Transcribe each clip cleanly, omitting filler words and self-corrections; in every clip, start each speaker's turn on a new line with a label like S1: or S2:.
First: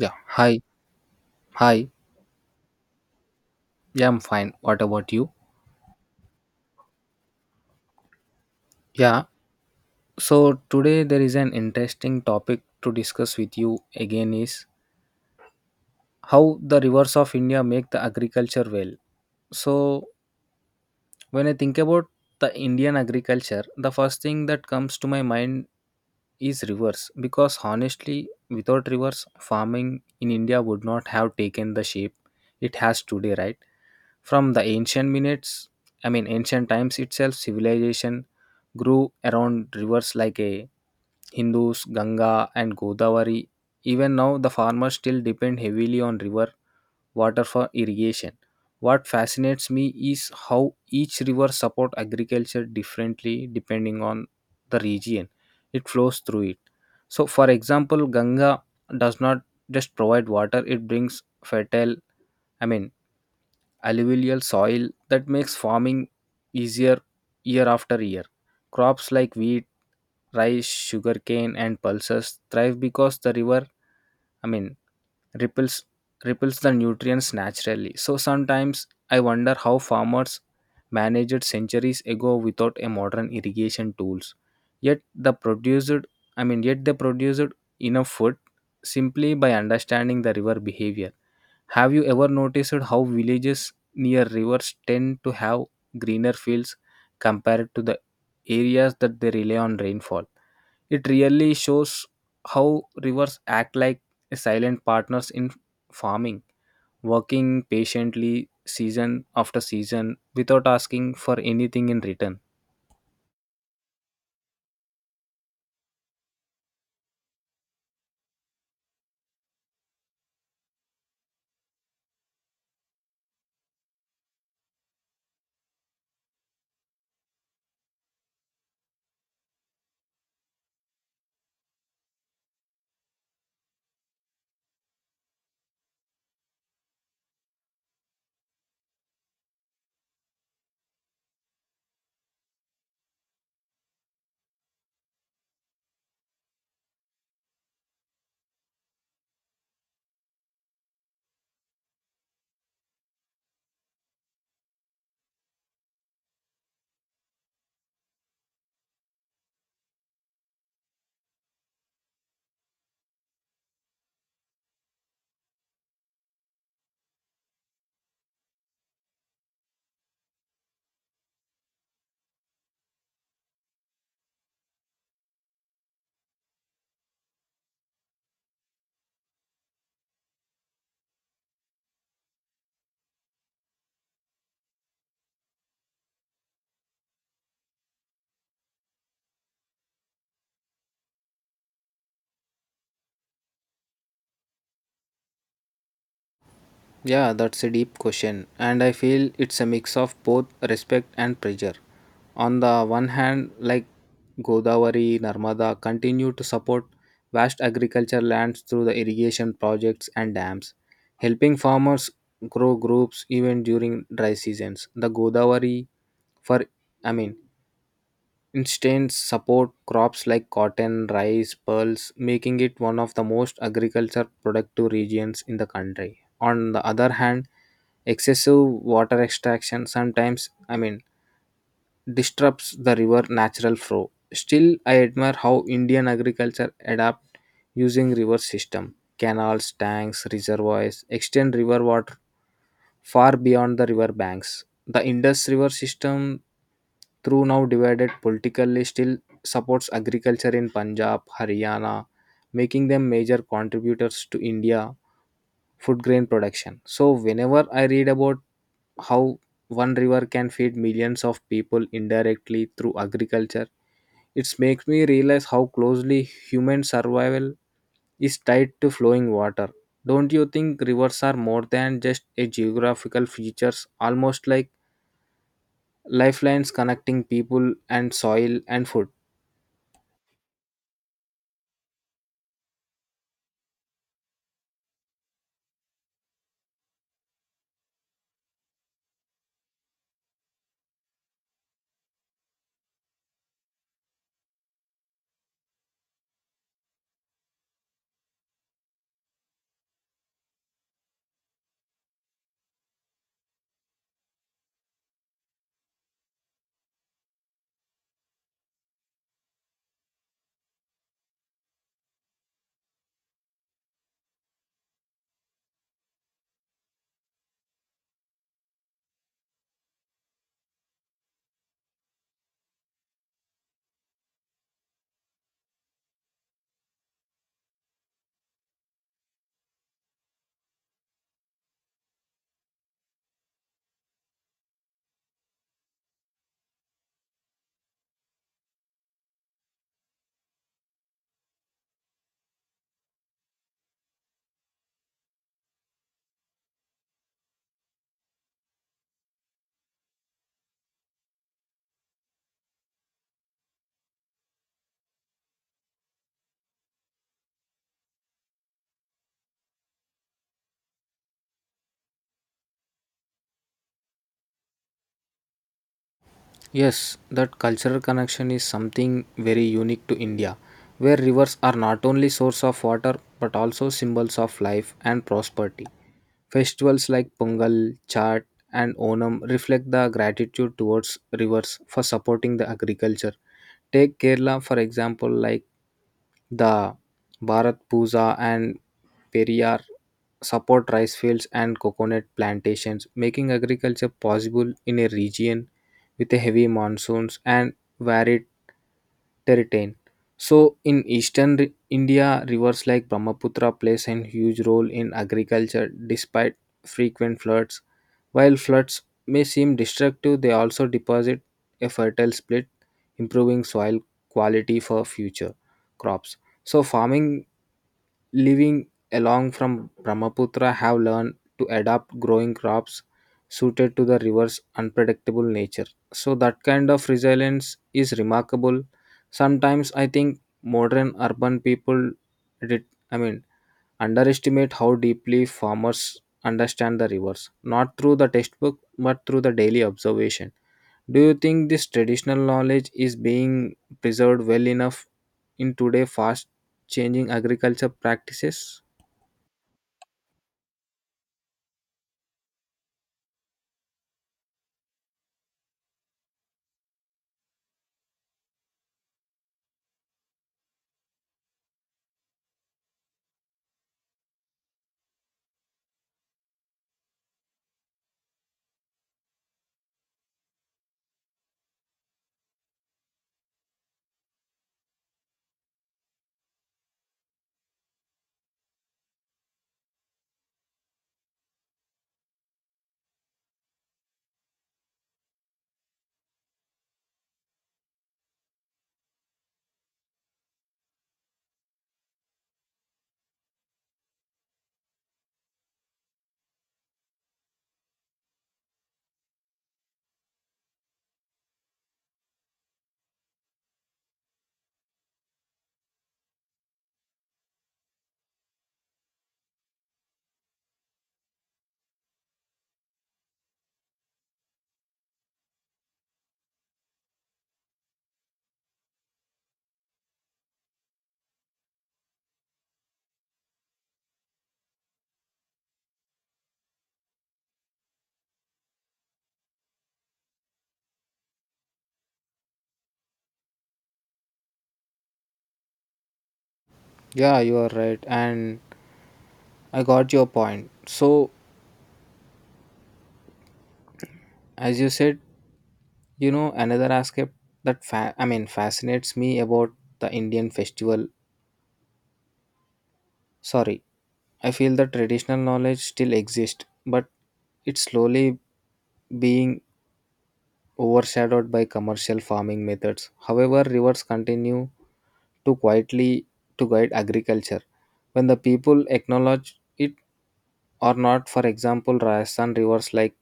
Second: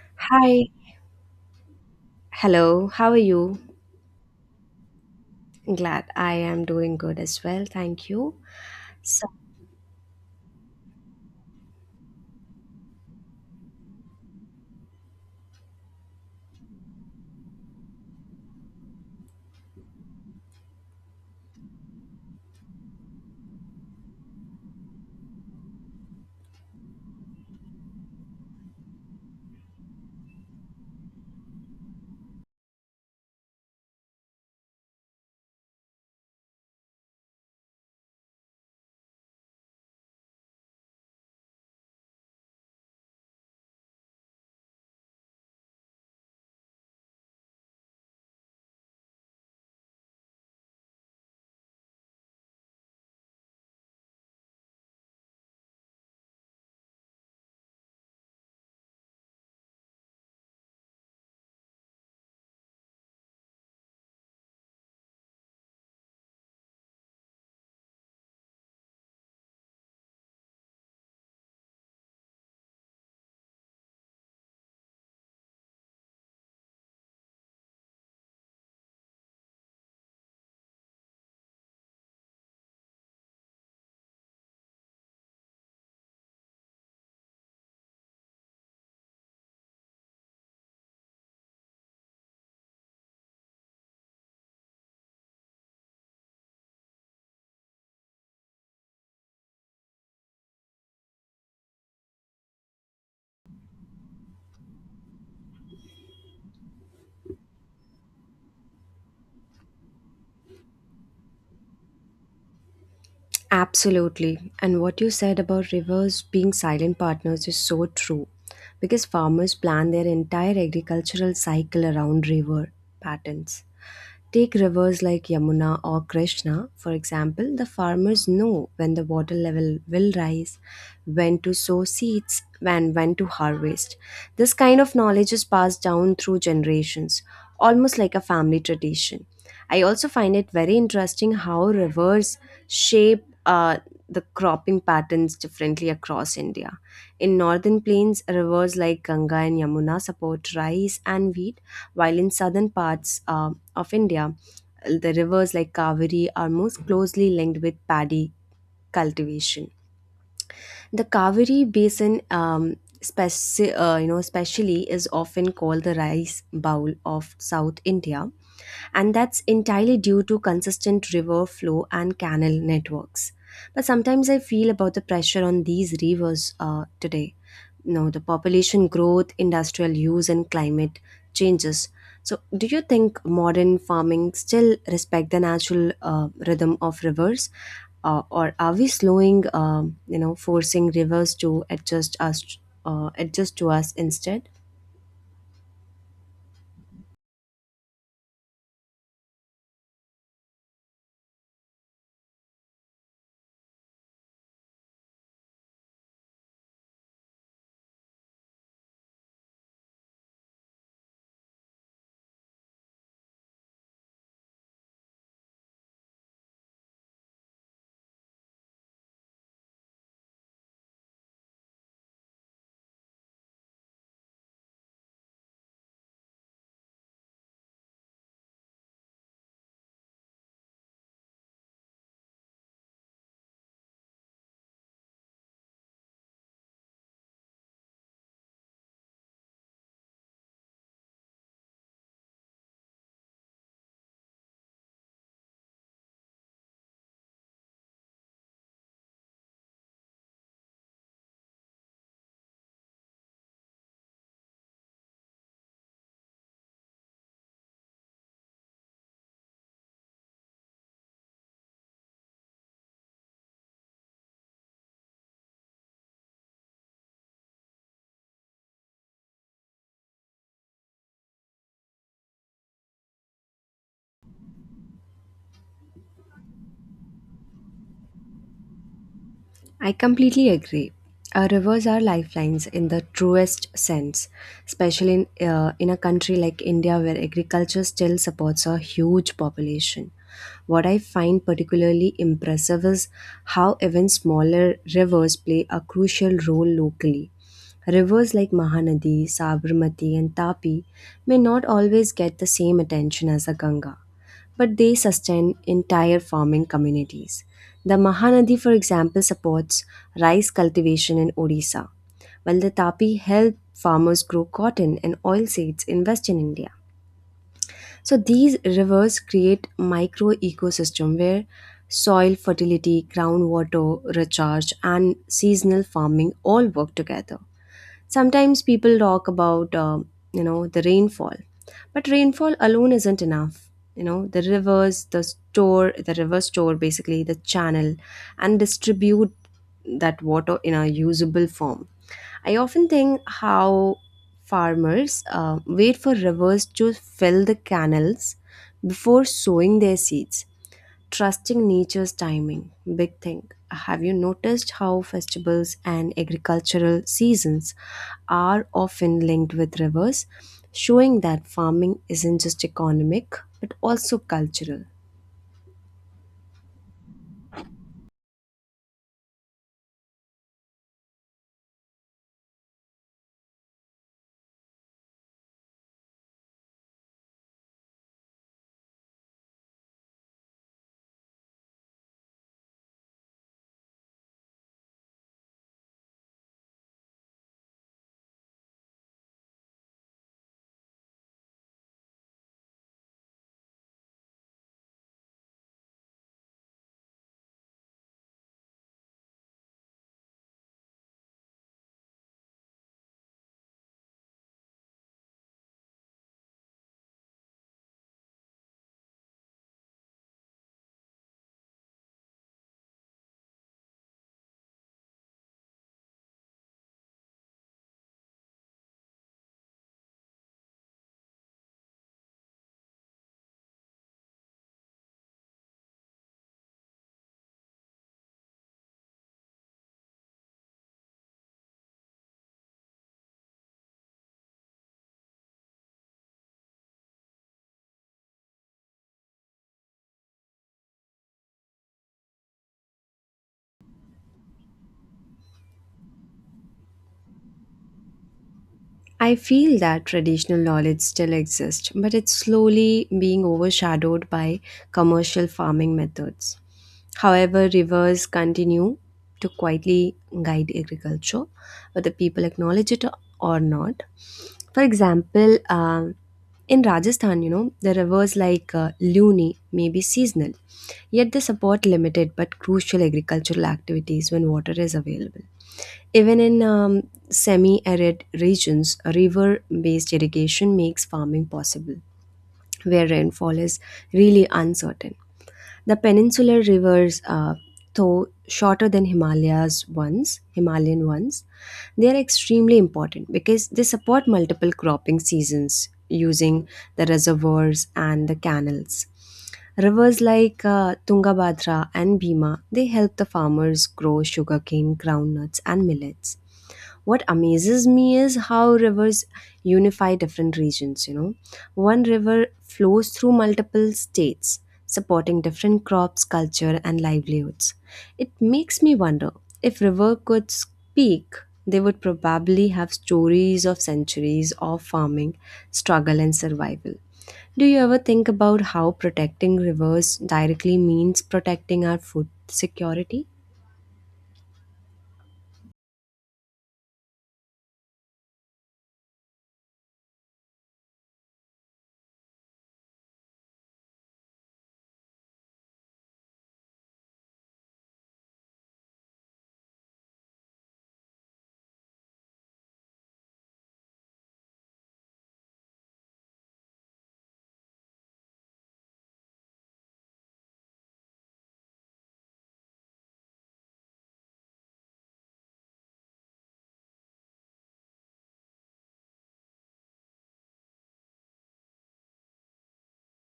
S1: Yeah, hi,
S2: Hi.
S1: hi.
S2: Hello. How are you?
S1: Yeah, I'm fine. What about you?
S2: Glad I am doing good as well. Thank you.
S1: Yeah,
S2: So,
S1: so today there is an interesting topic to discuss with you again is how the rivers of India make the agriculture well. So when I think about the Indian agriculture, the first thing that comes to my mind is rivers because honestly, without rivers, farming in India would not have taken the shape it has today, right? From the ancient minutes, I mean ancient times itself, civilization grew around rivers like a Hindus, Ganga and Godavari. Even now the farmers still depend heavily on river water for irrigation. What fascinates me is how each river support agriculture differently depending on the region it flows through it. So for example, Ganga does not just provide water, it brings fertile I mean alluvial soil that makes farming easier year after year. Crops like wheat, rice, sugarcane, and pulses thrive because the river, I mean, ripples ripples the nutrients naturally. So sometimes I wonder how farmers managed centuries ago without a modern irrigation tools. Yet the produced, yet they produced enough food simply by understanding the river behavior. Have you ever noticed how villages near rivers tend to have greener fields compared to the areas that they rely on rainfall? It really shows how rivers act like silent partners in farming, working patiently season after season without asking for anything in return.
S2: absolutely. And what you said about rivers being silent partners is so true because farmers plan their entire agricultural cycle around river patterns. Take rivers like Yamuna or Krishna, for example, the farmers know when the water level will rise, when to sow seeds, and when to harvest. This kind of knowledge is passed down through generations, almost like a family tradition. I also find it very interesting how rivers shape the cropping patterns differently across India. In northern plains, rivers like Ganga and Yamuna support rice and wheat, while in southern parts, of India. The rivers like Kaveri are most closely linked with paddy cultivation. The Kaveri Basin, you know, especially, is often called the rice bowl of South India, and that's entirely due to consistent river flow and canal networks. But sometimes I feel about the pressure on these rivers today, no, the population growth, industrial use, and climate changes. So do you think modern farming still respect the natural rhythm of rivers or are we slowing, you know, forcing rivers to adjust us, adjust to us instead?
S1: Yeah, that's a deep question, and I feel it's a mix of both respect and pressure. On the one hand, like Godavari, Narmada continue to support vast agriculture lands through the irrigation projects and dams, helping farmers grow groups even during dry seasons. The Godavari, for I mean, Instead, support crops like cotton, rice, pearls, making it one of the most agriculture productive regions in the country. On the other hand, excessive water extraction sometimes I mean disrupts the river natural flow. Still, I admire how Indian agriculture adapt using river system, canals, tanks, reservoirs, extend river water far beyond the river banks. The Indus River system, through now divided politically, still supports agriculture in Punjab, Haryana, making them major contributors to India food grain production. So, whenever I read about how one river can feed millions of people indirectly through agriculture, it makes me realize how closely human survival is tied to flowing water. Don't you think rivers are more than just a geographical features, almost like lifelines connecting people and soil and food?
S2: I completely agree. Our rivers are lifelines in the truest sense, especially in a country like India where agriculture still supports a huge population. What I find particularly impressive is how even smaller rivers play a crucial role locally. Rivers like Mahanadi, Sabarmati, and Tapi may not always get the same attention as the Ganga, but they sustain entire farming communities. The Mahanadi, for example, supports rice cultivation in Odisha, while the Tapi help farmers grow cotton and oil seeds in Western India. So these rivers create micro ecosystem where soil fertility, groundwater recharge, and seasonal farming all work together. Sometimes people talk about you know, the rainfall, but rainfall alone isn't enough. You know, the river store, basically the channel, and distribute that water in a usable form. I often think how farmers wait for rivers to fill the canals before sowing their seeds, trusting nature's timing, big thing. Have you noticed how festivals and agricultural seasons are often linked with rivers, showing that farming isn't just economic but also cultural?
S1: Yes, that cultural connection is something very unique to India, where rivers are not only source of water but also symbols of life and prosperity. Festivals like Pongal, Chhat, and Onam reflect the gratitude towards rivers for supporting the agriculture. Take Kerala for example, like the Bharat Puja and Periyar support rice fields and coconut plantations, making agriculture possible in a region with a heavy monsoons and varied terrain. So, in India, rivers like Brahmaputra plays a huge role in agriculture despite frequent floods while floods may seem destructive, they also deposit a fertile split, improving soil quality for future crops. So farming living along from Brahmaputra have learned to adapt growing crops suited to the river's unpredictable nature. So that kind of resilience is remarkable. Sometimes I think modern urban people did I mean underestimate how deeply farmers understand the rivers, not through the textbook but through the daily observation. Do you think this traditional knowledge is being preserved well enough in today fast changing agriculture practices?
S2: I feel that traditional knowledge still exists, but it's slowly being overshadowed by commercial farming methods. However, rivers continue to quietly guide agriculture, whether people acknowledge it or not. For example, in Rajasthan, you know, the rivers like Luni may be seasonal, yet they support limited but crucial agricultural activities when water is available. Even in semi arid regions, river based irrigation makes farming possible, where rainfall is really uncertain. The peninsular rivers, though shorter than Himalayas ones, Himalayan ones, they are extremely important because they support multiple cropping seasons using the reservoirs and the canals. Rivers like Tungabhadra and Bhima, they help the farmers grow sugarcane, groundnuts, and millets. What amazes me is how rivers unify different regions, you know. One river flows through multiple states, supporting different crops, culture, and livelihoods. It makes me wonder, if river could speak, they would probably have stories of centuries of farming, struggle, and survival. Do you ever think about how protecting rivers directly means protecting our food security?
S1: Yeah, you are right, and I got your point. So, as you said, you know, another aspect that fascinates me about the Indian festival. Sorry, I feel the traditional knowledge still exists, but it's slowly being overshadowed by commercial farming methods. However, rivers continue to quietly to guide agriculture when the people acknowledge it or not. For example, Rajasthan rivers like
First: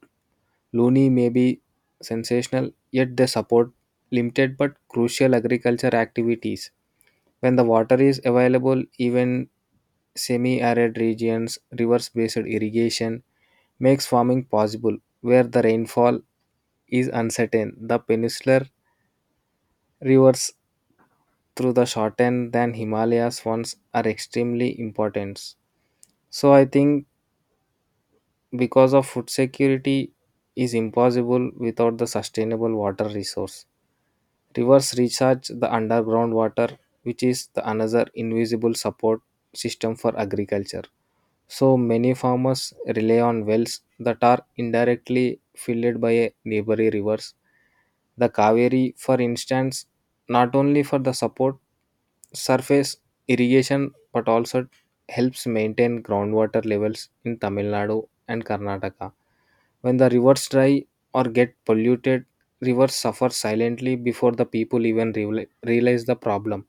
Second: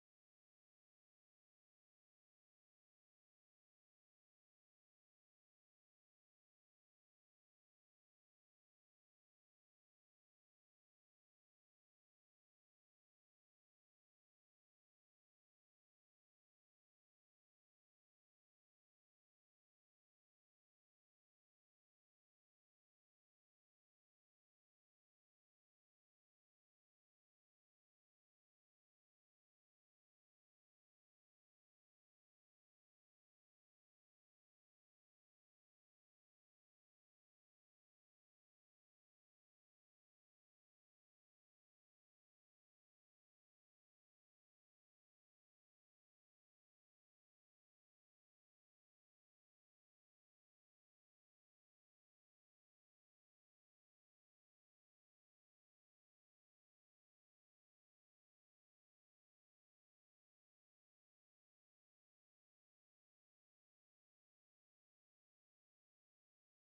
S1: Luni may be sensational, yet they support limited but crucial agriculture activities. When the water is available, even semi-arid regions, reverse-based irrigation makes farming possible. Where the rainfall is uncertain, the peninsular rivers through the shortened than Himalayas ones are extremely important. So I think because of food security is impossible without the sustainable water resource. Rivers recharge the underground water, which is the another invisible support system for agriculture. So many farmers rely on wells that are indirectly filled by a neighboring rivers. The Kaveri, for instance, not only for the support surface irrigation but also helps maintain groundwater levels in Tamil Nadu and Karnataka. When the rivers dry or get polluted, rivers suffer silently before the people realize the problem.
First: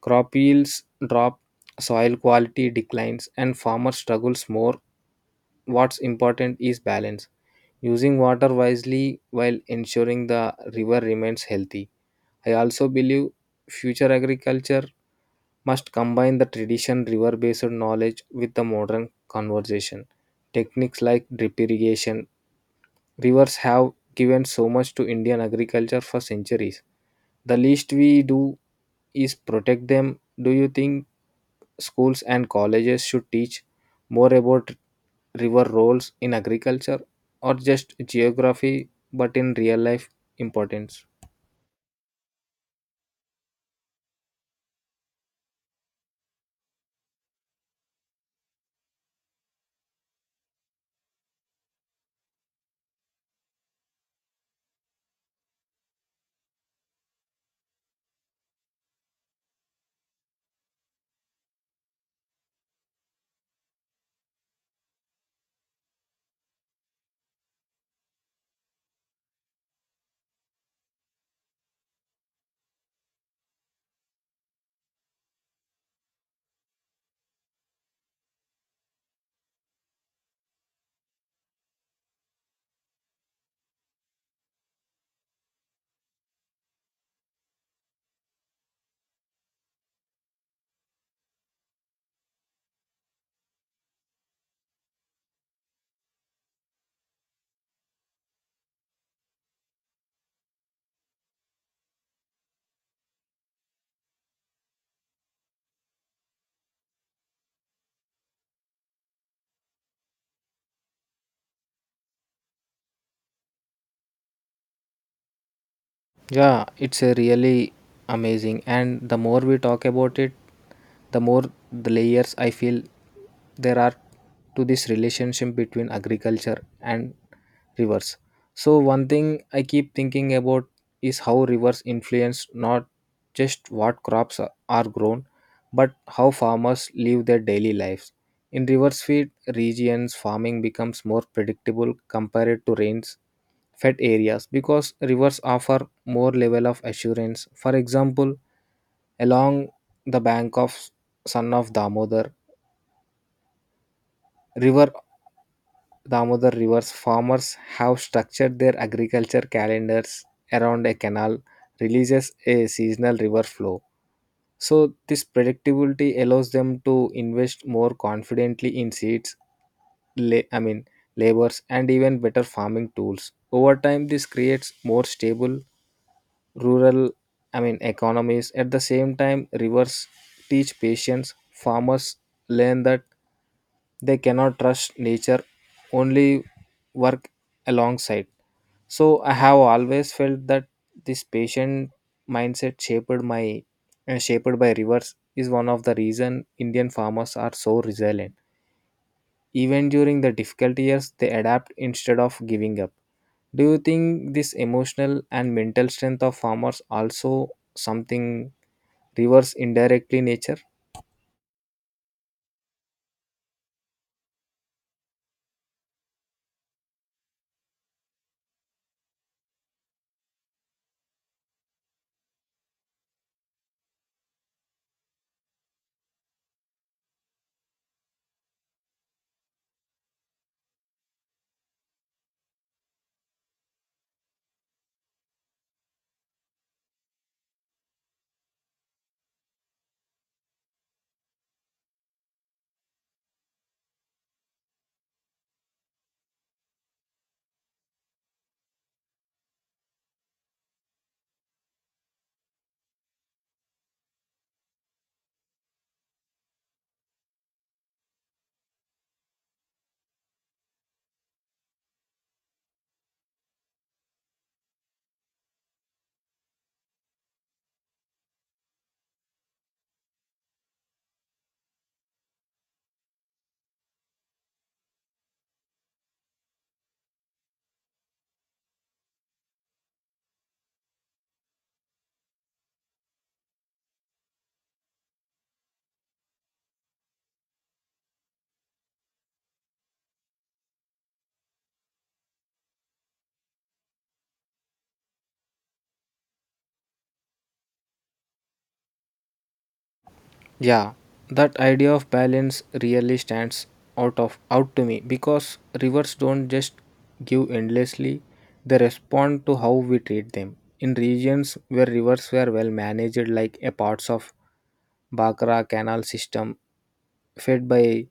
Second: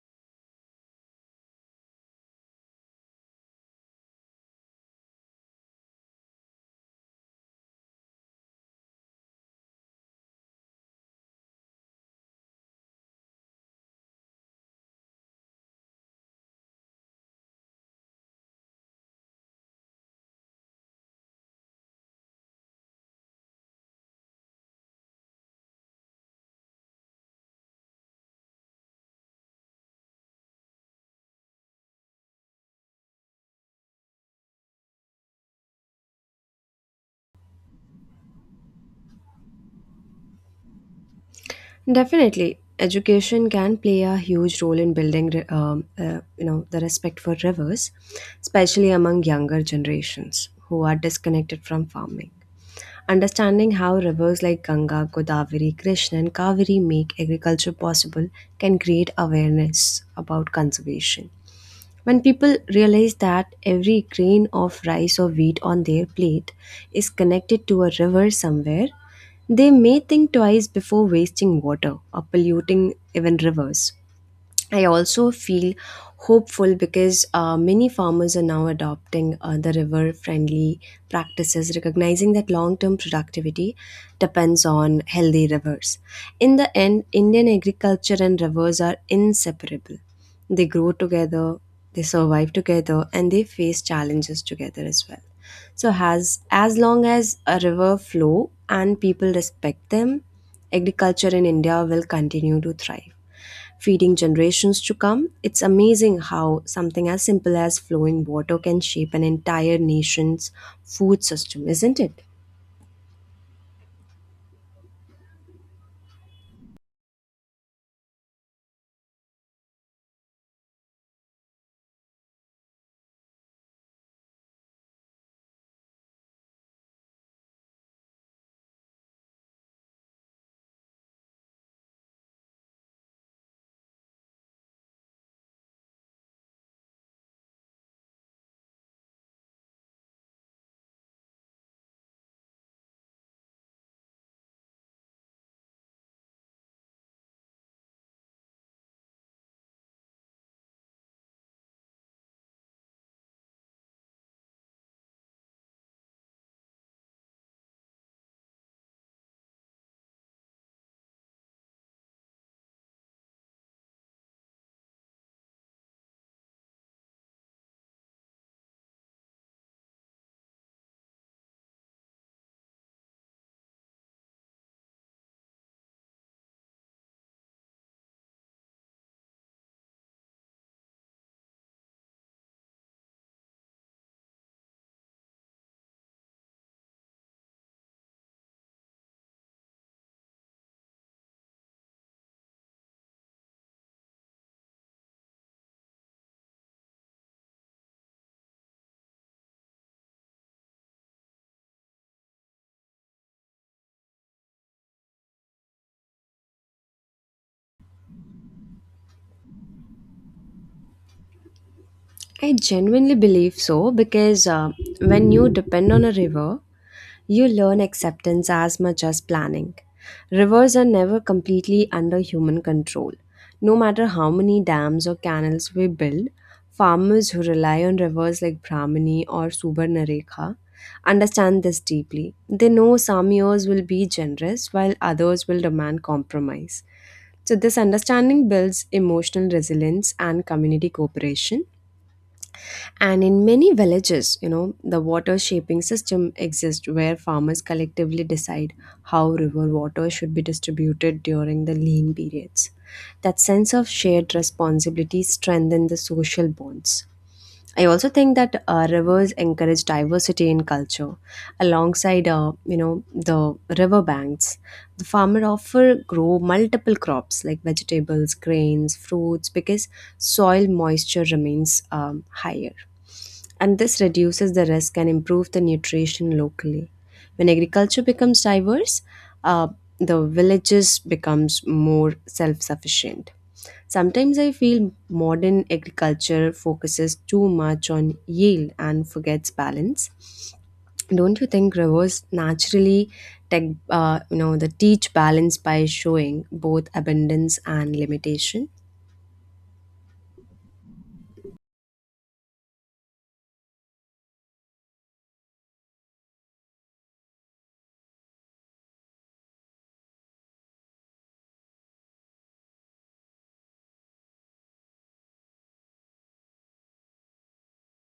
S1: Crop yields drop, soil quality declines, and farmer struggles more. What's important is balance, using water wisely while ensuring the river remains healthy. I also believe future agriculture must combine the tradition river based knowledge with the modern conversation. Techniques like drip irrigation, rivers have given so much to Indian agriculture for centuries. The least we do is protect them. Do you think schools and colleges should teach more about river roles in agriculture or just geography, but in real life importance.
S2: Definitely, education can play a huge role in building, you know, the respect for rivers, especially among younger generations who are disconnected from farming. Understanding how rivers like Ganga, Godavari, Krishna, and Kaveri make agriculture possible can create awareness about conservation. When people realize that every grain of rice or wheat on their plate is connected to a river somewhere, they may think twice before wasting water or polluting even rivers. I also feel hopeful because many farmers are now adopting the river friendly practices, recognizing that long term productivity depends on healthy rivers. In the end, Indian agriculture and rivers are inseparable. They grow together, they survive together, and they face challenges together as well. So as long as a river flow and people respect them, agriculture in India will continue to thrive, feeding generations to come. It's amazing how something as simple as flowing water can shape an entire nation's food system, isn't it?
S1: Yeah, it's a really amazing. And the more we talk about it, the more the layers I feel there are to this relationship between agriculture and rivers. So, one thing I keep thinking about is how rivers influence not just what crops are grown, but how farmers live their daily lives. In river-fed regions, farming becomes more predictable compared to rains fed areas because rivers offer more level of assurance. For example, along the bank of son of Damodar river, Damodar rivers, farmers have structured their agriculture calendars around a canal, releases a seasonal river flow. So, this predictability allows them to invest more confidently in seeds, la- I mean, labors, and even better farming tools. Over time, this creates more stable rural economies. At the same time, rivers teach patience. Farmers learn that they cannot trust nature, only work alongside. So I have always felt that this patient mindset shaped by rivers is one of the reason Indian farmers are so resilient. Even during the difficult years, they adapt instead of giving up. Do you think this emotional and mental strength of farmers also something reverse indirectly nature?
S2: I genuinely believe so because when you depend on a river, you learn acceptance as much as planning. Rivers are never completely under human control. No matter how many dams or canals we build, farmers who rely on rivers like Brahmani or Subarnarekha understand this deeply. They know some years will be generous while others will demand compromise. So, this understanding builds emotional resilience and community cooperation, and in many villages, you know, the water shaping system exists where farmers collectively decide how river water should be distributed during the lean periods. That sense of shared responsibility strengthens the social bonds. I also think that rivers encourage diversity in culture. Alongside, you know, the river banks, the farmer often grow multiple crops like vegetables, grains, fruits because soil moisture remains higher, and this reduces the risk and improves the nutrition locally. When agriculture becomes diverse, uh, the villages becomes more self-sufficient. Sometimes I feel modern agriculture focuses too much on yield and forgets balance. Don't you think rivers naturally take, you know, the teach balance by showing both abundance and limitation?
S1: Yeah, that idea of balance really stands out to me because rivers don't just give endlessly, they respond to how we treat them. In regions where rivers were well managed like a parts of Bhakra canal system fed by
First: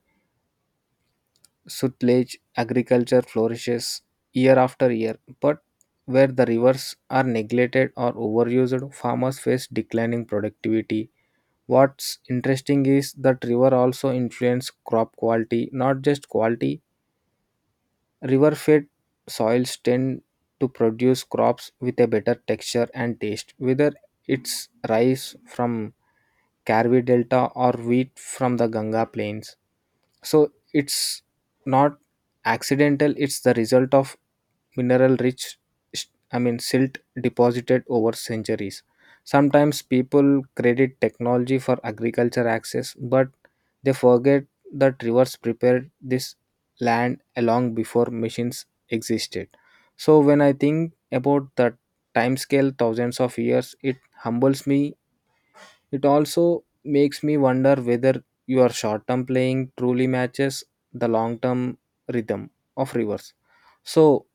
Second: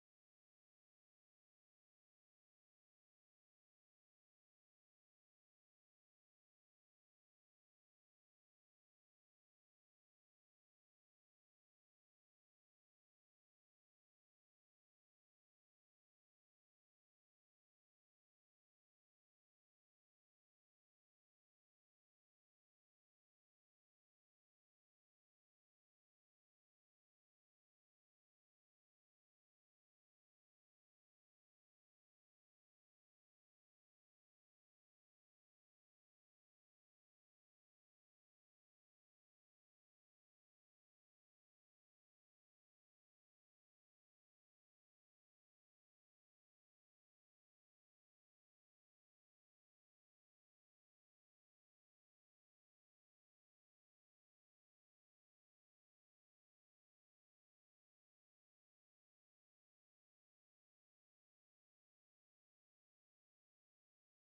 S1: Sutlej agriculture flourishes year after year, but where the rivers are neglected or overused, farmers face declining productivity. What's interesting is that river also influence crop quality, not just quality. River-fed soils tend to produce crops with a better texture and taste, whether it's rice from Karvi Delta or wheat from the Ganga Plains so it's not accidental it's the result of mineral rich I mean silt deposited over centuries. Sometimes people credit technology for agriculture access but they forget that rivers prepared this land along before machines existed. So when I think about the time scale thousands of years it humbles me. It also makes me wonder whether your short term playing truly matches the long term rhythm of rivers. So,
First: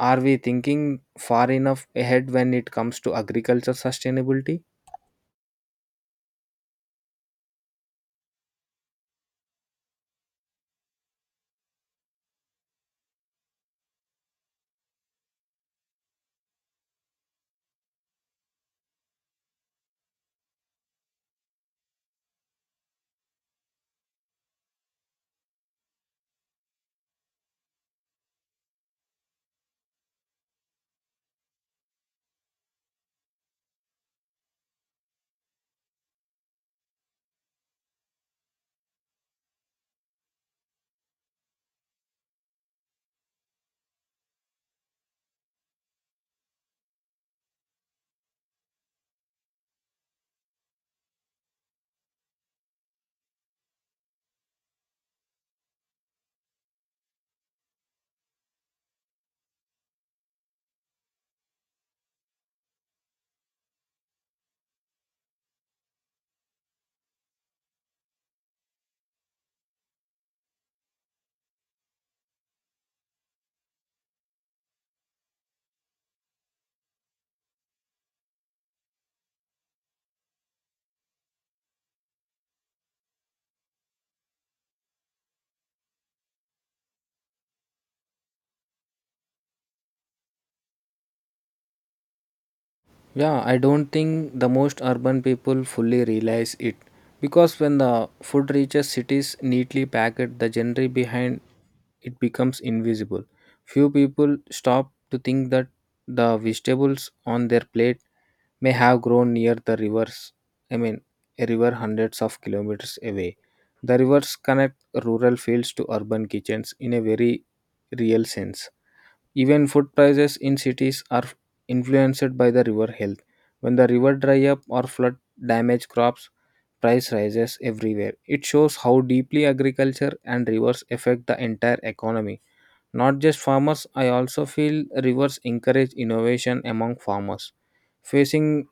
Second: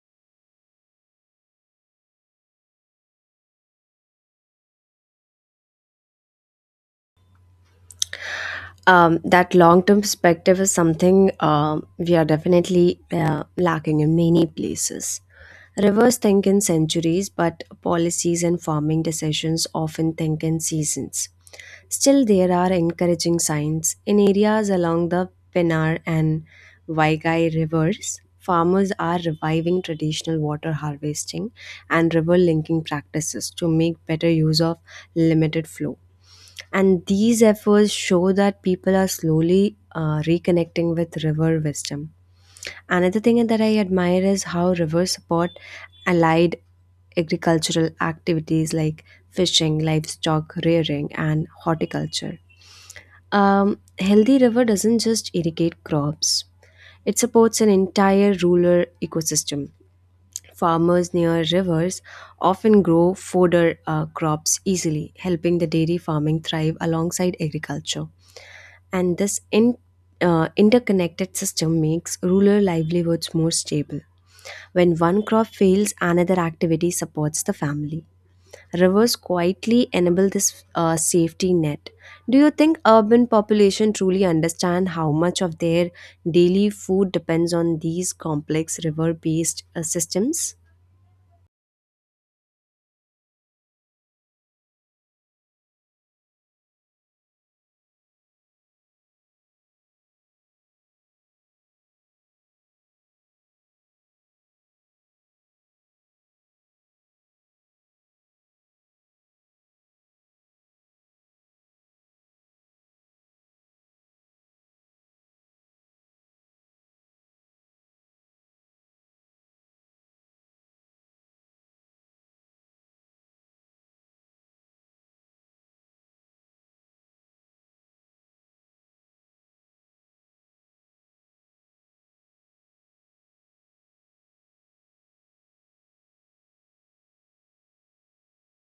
S1: are we thinking far enough ahead when it comes to agriculture sustainability?
S2: That long term perspective is something we are definitely lacking in many places. Rivers think in centuries, but policies and farming decisions often think in seasons. Still, there are encouraging signs. In areas along the Penar and Vaigai rivers, farmers are reviving traditional water harvesting and river linking practices to make better use of limited flow. And these efforts show that people are slowly reconnecting with river wisdom. Another thing that I admire is how rivers support allied agricultural activities like fishing, livestock rearing, and horticulture. Healthy river doesn't just irrigate crops; it supports an entire rural ecosystem. Farmers near rivers often grow fodder crops easily, helping the dairy farming thrive alongside agriculture. And this interconnected system makes rural livelihoods more stable. When one crop fails, another activity supports the family. Rivers quietly enable this safety net. Do you think urban population truly understand how much of their daily food depends on these complex river-based systems?
S1: Yeah, I don't think the most urban people fully realize it because when the food reaches cities neatly packed, the genre behind it becomes invisible. Few people stop to think that the vegetables on their plate may have grown near the I mean, a river hundreds of kilometers away. The rivers connect rural fields to urban kitchens in a very real sense. Even food prices in cities are influenced by the river health. When the river dry up or flood damage crops, price rises everywhere. It shows how deeply agriculture and rivers affect the entire economy. Not just farmers, I also feel rivers encourage innovation among farmers. Facing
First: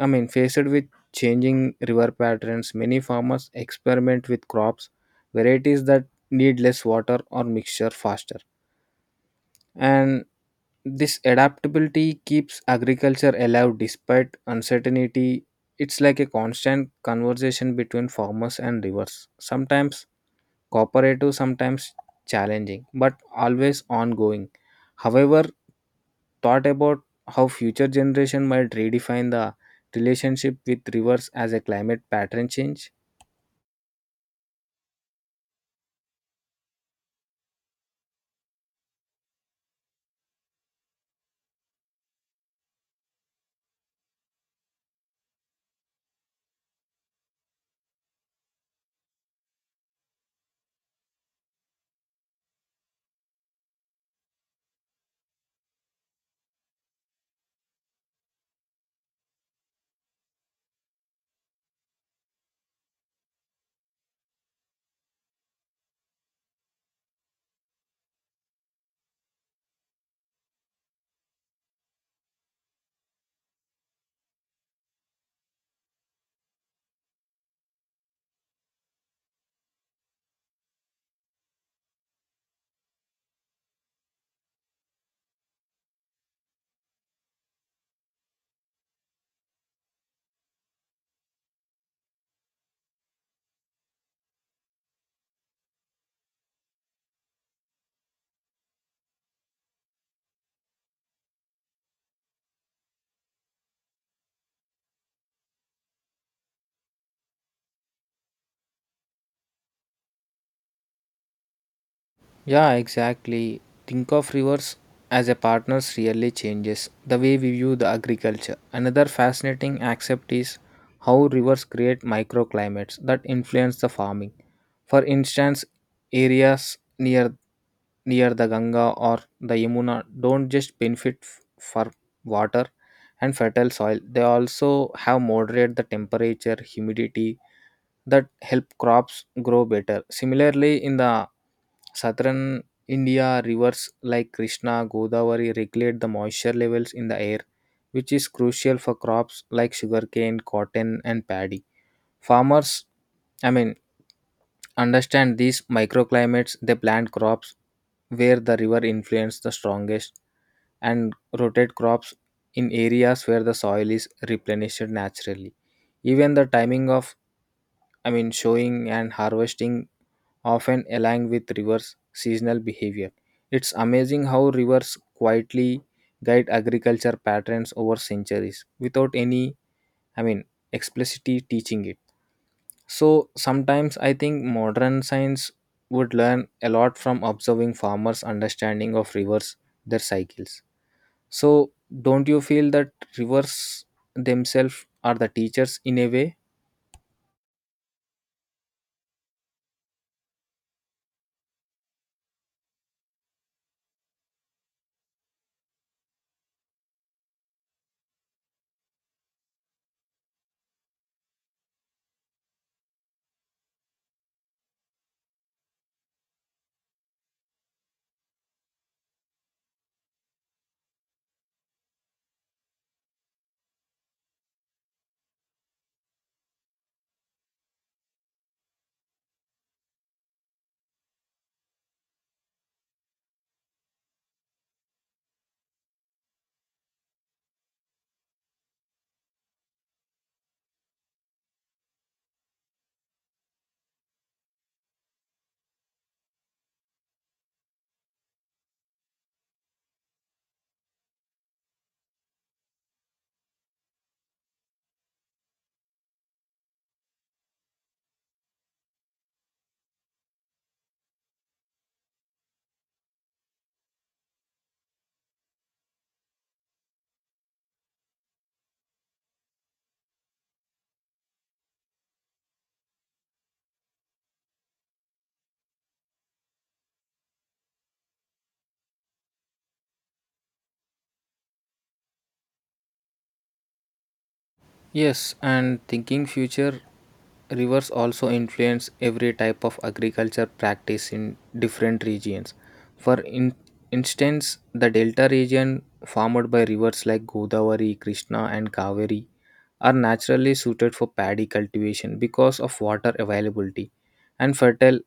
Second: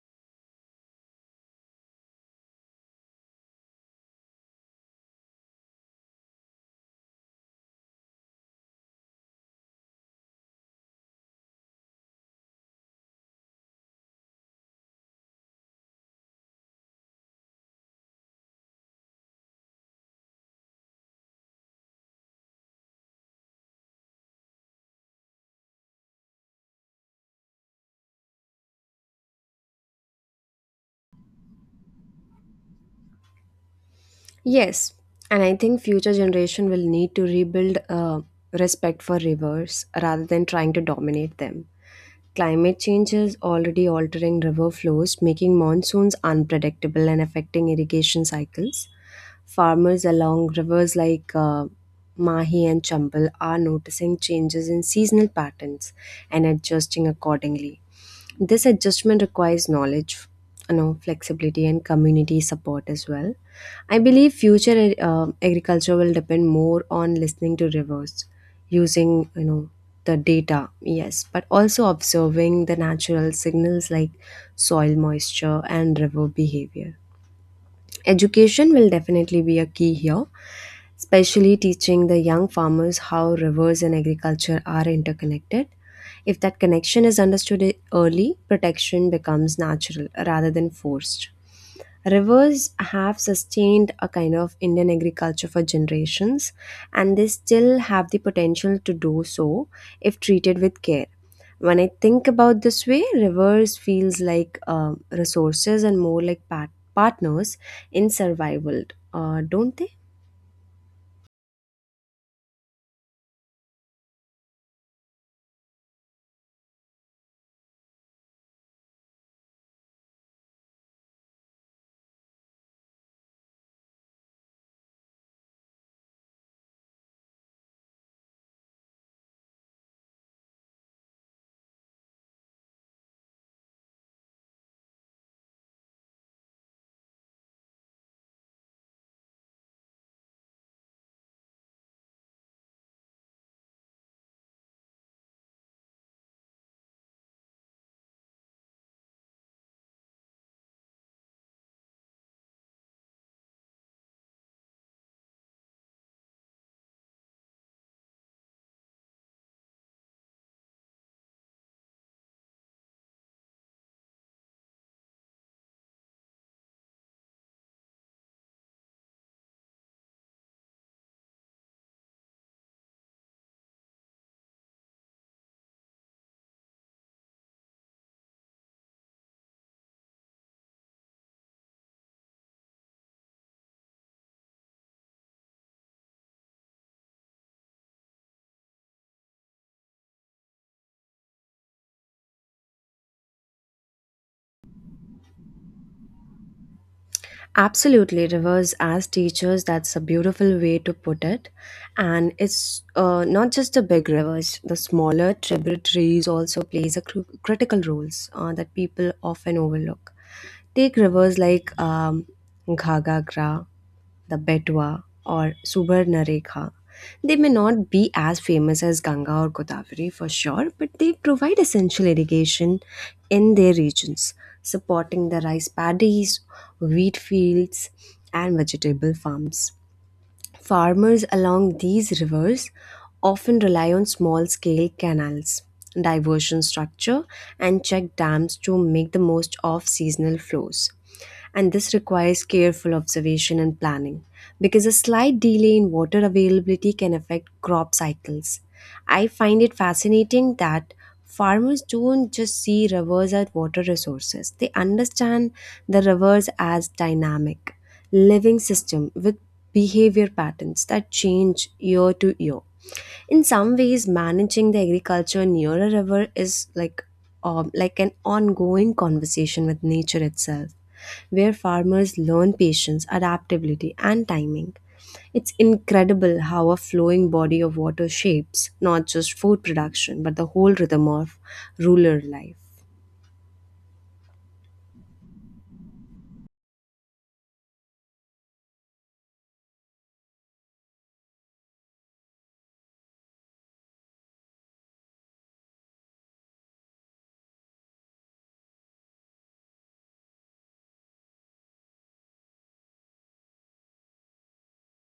S1: I mean faced with changing river patterns, many farmers experiment with crops, varieties that need less water or mixture faster. And this adaptability keeps agriculture alive despite uncertainty. It's like a constant conversation between farmers and rivers. Sometimes cooperative, sometimes challenging, but always ongoing. However, thought about how future generation might redefine the relationship with rivers as a climate pattern change.
S2: Yes, and I think future generation will need to rebuild respect for rivers rather than trying to dominate them. Climate change is already altering river flows, making monsoons unpredictable and affecting irrigation cycles. Farmers along rivers like Mahi and Chambal are noticing changes in seasonal patterns and adjusting accordingly. This adjustment requires knowledge, you know, flexibility, and community support as well. I believe future agriculture will depend more on listening to rivers, using, you know, the data, yes, but also observing the natural signals like soil moisture and river behavior. Education will definitely be a key here, especially teaching the young farmers how rivers and agriculture are interconnected. If that connection is understood early, protection becomes natural rather than forced. Rivers have sustained a kind of Indian agriculture for generations, and they still have the potential to do so if treated with care. When I think about this way, rivers feels like resources and more like partners in survival, don't they?
S1: Yeah, exactly. Think of rivers as a partners really changes the way we view the agriculture. Another fascinating aspect is how rivers create microclimates that influence the farming. For instance, areas near the Ganga or the Yamuna don't just benefit for water and fertile soil, they also have moderate the temperature, humidity that help crops grow better. Similarly, in the southern India, rivers like Krishna, Godavari regulate the moisture levels in the air, which is crucial for crops like sugarcane, cotton, and paddy. Farmers, I mean, Understand these microclimates, they plant crops where the river influence the strongest and rotate crops in areas where the soil is replenished naturally. Even the timing of showing and harvesting often align with rivers seasonal behavior. It's amazing how rivers quietly guide agriculture patterns over centuries without any I mean explicitly teaching it. So sometimes I think modern science would learn a lot from observing farmers' understanding of rivers, their cycles. So don't you feel that rivers themselves are the teachers in a way?
S2: Absolutely, rivers as teachers, that's a beautiful way to put it. And it's not just the big rivers, the smaller tributaries also plays a critical roles that people often overlook. Take rivers like Ghaghara, the Betwa, or Subarnarekha. They may not be as famous as Ganga or Godavari for sure, but they provide essential irrigation in their regions, supporting the rice paddies, wheat fields, and vegetable farms. Farmers along these rivers often rely on small scale canals, diversion structure, and check dams to make the most of seasonal flows. And this requires careful observation and planning because a slight delay in water availability can affect crop cycles. I find it fascinating that farmers don't just see rivers as water resources, they understand the rivers as dynamic living system with behavior patterns that change year to year. In some ways, managing the agriculture near a river is like an ongoing conversation with nature itself, where farmers learn patience, adaptability, and timing. It's incredible how a flowing body of water shapes not just food production but the whole rhythm of rural life.
S1: Yes, and thinking future rivers also influence every type of agriculture practice in different regions. For instance, the delta region formed by rivers like Godavari, Krishna, and Kaveri are naturally suited for paddy cultivation because of water availability and fertile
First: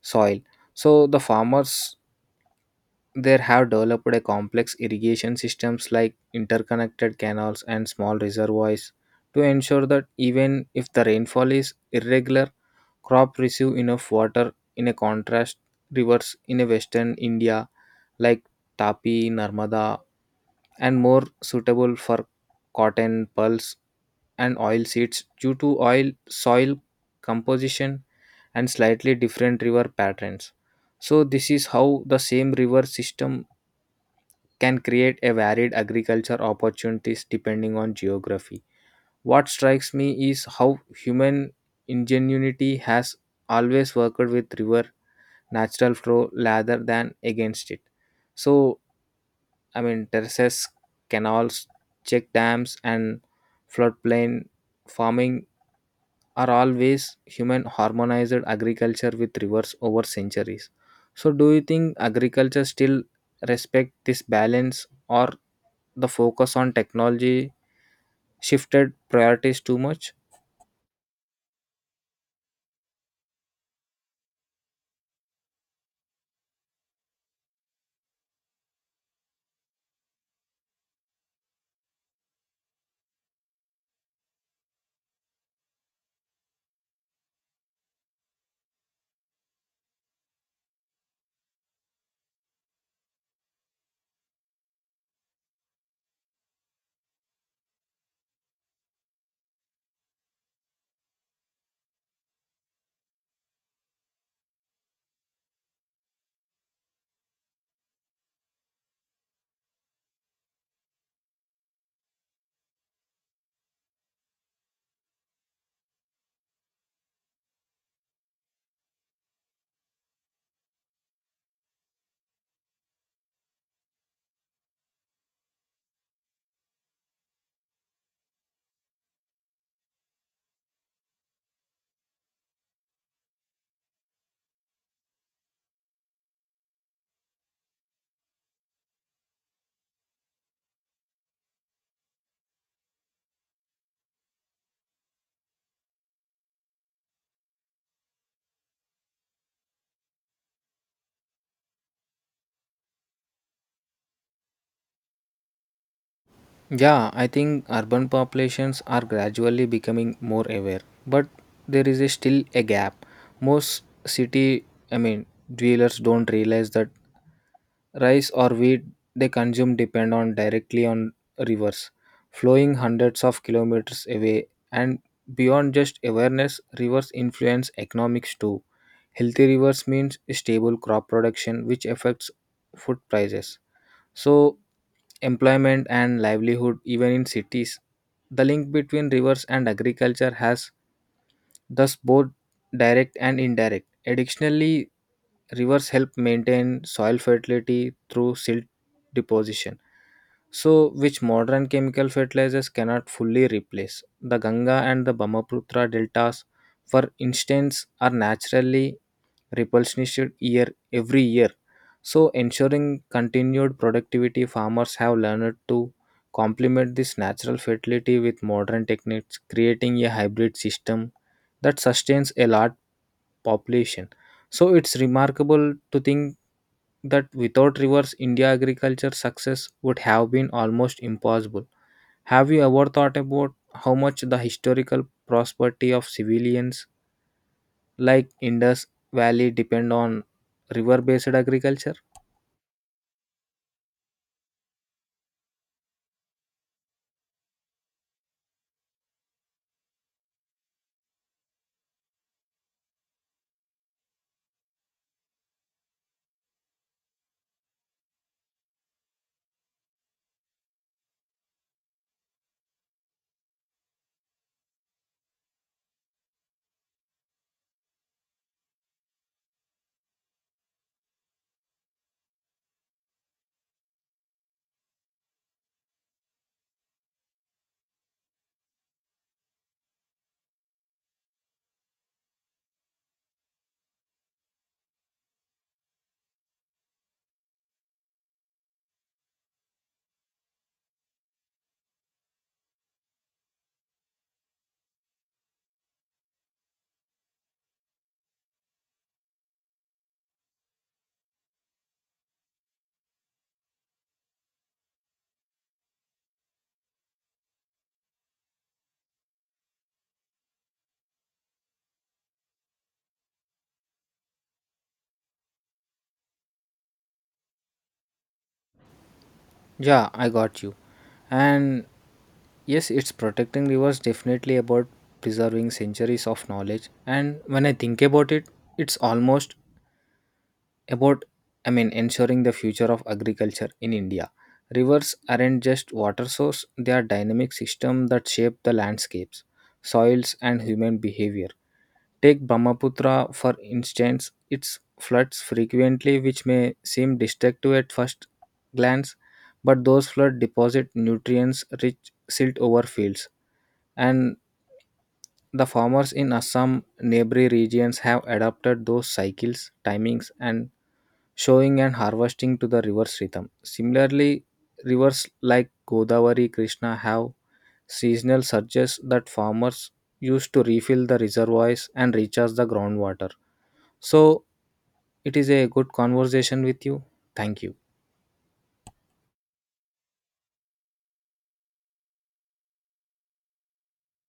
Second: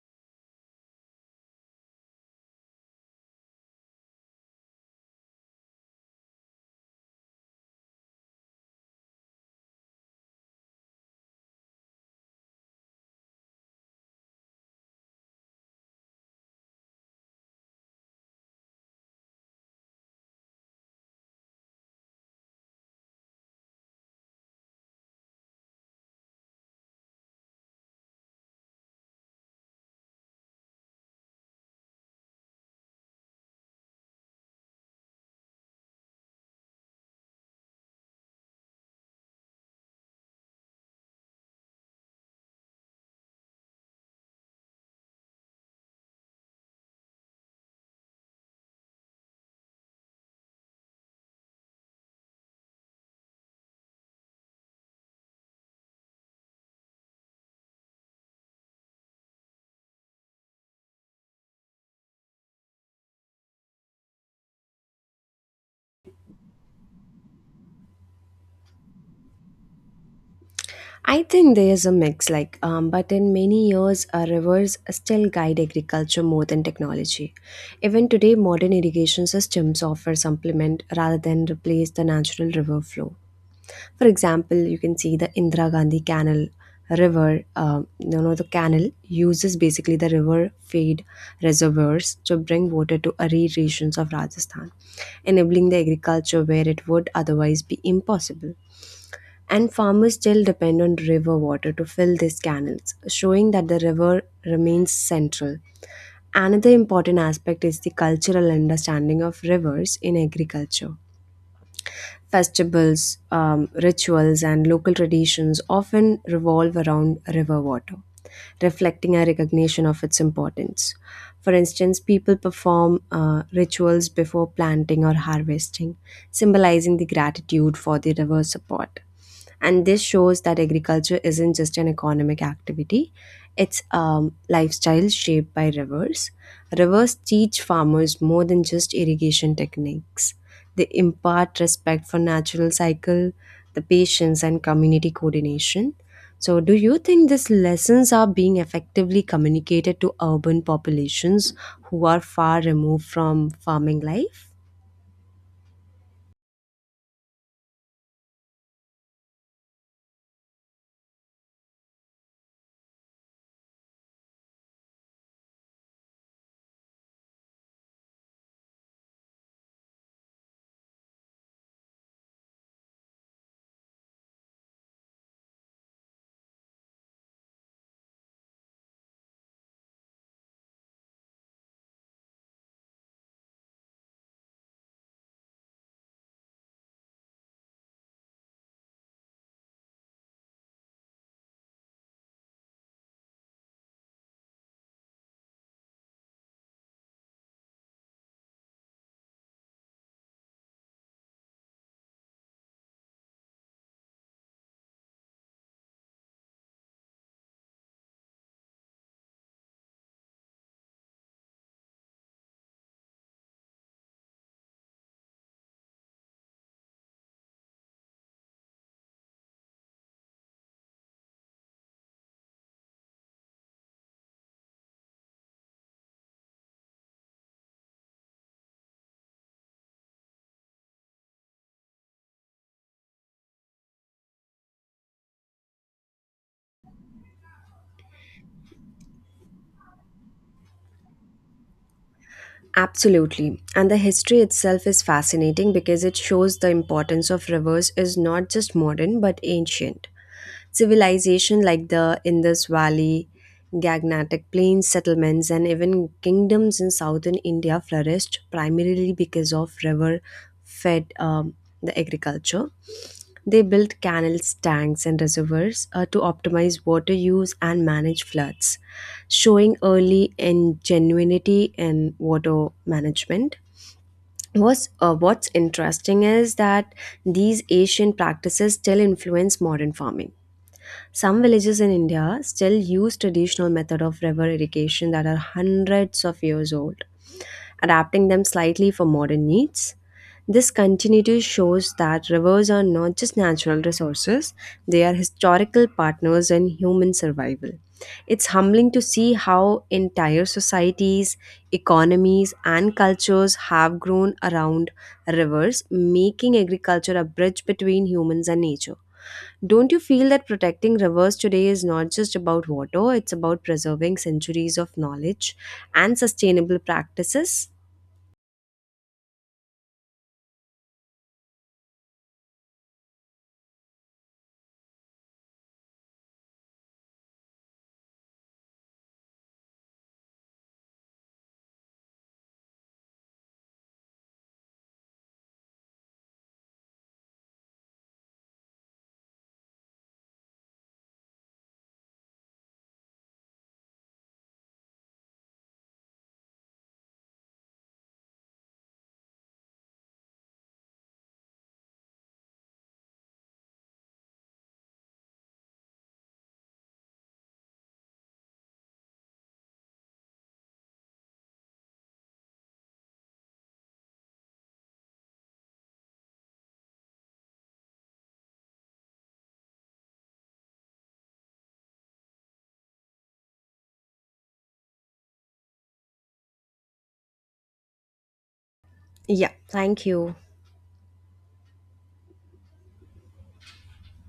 S1: soil. So the farmers they have developed a complex irrigation systems like interconnected canals and small reservoirs to ensure that even if the rainfall is irregular, crop receive enough water. In a contrast, rivers in a western India like Tapi, Narmada, and more suitable for cotton, pulse, and oil seeds due to oil soil composition and slightly different river patterns. So this is how the same river system can create a varied agriculture opportunities depending on geography. What strikes me is how human ingenuity has always worked with river natural flow rather than against it. So Terraces, canals, check dams and floodplain farming are always human harmonized agriculture with rivers over centuries. So do you think agriculture still respect this balance or the focus on technology shifted priorities too much?
S2: I think there is a mix, like, but in many years, rivers still guide agriculture more than technology. Even today, modern irrigation systems offer supplement rather than replace the natural river flow. For example, you can see the Indira Gandhi Canal River. You know, the canal uses basically the river feed reservoirs to bring water to arid regions of Rajasthan, enabling the agriculture where it would otherwise be impossible. And farmers still depend on river water to fill these canals, showing that the river remains central. Another important aspect is the cultural understanding of rivers in agriculture. Festivals, rituals, and local traditions often revolve around river water, reflecting a recognition of its importance. For instance, people perform rituals before planting or harvesting, symbolizing the gratitude for the river's support. And this shows that agriculture isn't just an economic activity, it's a lifestyle shaped by rivers. Rivers teach farmers more than just irrigation techniques. They impart respect for natural cycle, the patience, and community coordination. So do you think these lessons are being effectively communicated to urban populations who are far removed from farming life?
S1: Yeah, I think urban populations are gradually becoming more aware, but there is a still a gap. Most I mean, dwellers don't realize that rice or wheat they consume depend on directly on rivers flowing hundreds of kilometers away, and beyond just awareness rivers influence economics too. Healthy rivers means stable crop production which affects food prices. So employment and livelihood even in cities. The link between rivers and agriculture has thus both direct and indirect. Additionally, rivers help maintain soil fertility through silt deposition, so which modern chemical fertilizers cannot fully replace. The Ganga and the Brahmaputra deltas, for instance, are naturally replenished year every year so ensuring continued productivity farmers have learned to complement this natural fertility with modern techniques creating a hybrid system that sustains a large population, so it's remarkable to think that without rivers india agriculture success would have been almost impossible. Have you ever thought about how much the historical prosperity of civilians like Indus Valley depend on river based agriculture?
S2: Absolutely. And the history itself is fascinating because it shows the importance of rivers is not just modern but ancient. Civilization like the Indus Valley, Gagnatic Plains settlements, and even kingdoms in southern India flourished primarily because of river fed the agriculture. They built canals, tanks, and reservoirs to optimize water use and manage floods, showing early ingenuity in water management. What's interesting is that these ancient practices still influence modern farming. Some villages in India still use traditional method of river irrigation that are hundreds of years old, adapting them slightly for modern needs. This continuity shows that rivers are not just natural resources, they are historical partners in human survival. It's humbling to see how entire societies, economies, and cultures have grown around rivers, making agriculture a bridge between humans and nature. Don't you feel that protecting rivers today is not just about water, it's about preserving centuries of knowledge and sustainable practices?
S1: Yeah, I got you. And yes, it's protecting rivers definitely about preserving centuries of knowledge. And when I think about it, it's almost about ensuring the future of agriculture in India. Rivers aren't just water source, they are dynamic system that shape the landscapes, soils and human behavior. Take Brahmaputra for instance, it floods frequently, which may seem destructive at first glance, but those flood deposit nutrients rich silt over fields, and the farmers in Assam neighboring regions have adapted those cycles, timings, and showing and harvesting to the river's rhythm. Similarly, rivers like Godavari, Krishna have seasonal surges that farmers use to refill the reservoirs and recharge the groundwater. So, it is a good conversation with you. Thank you.
S2: Yeah, thank you.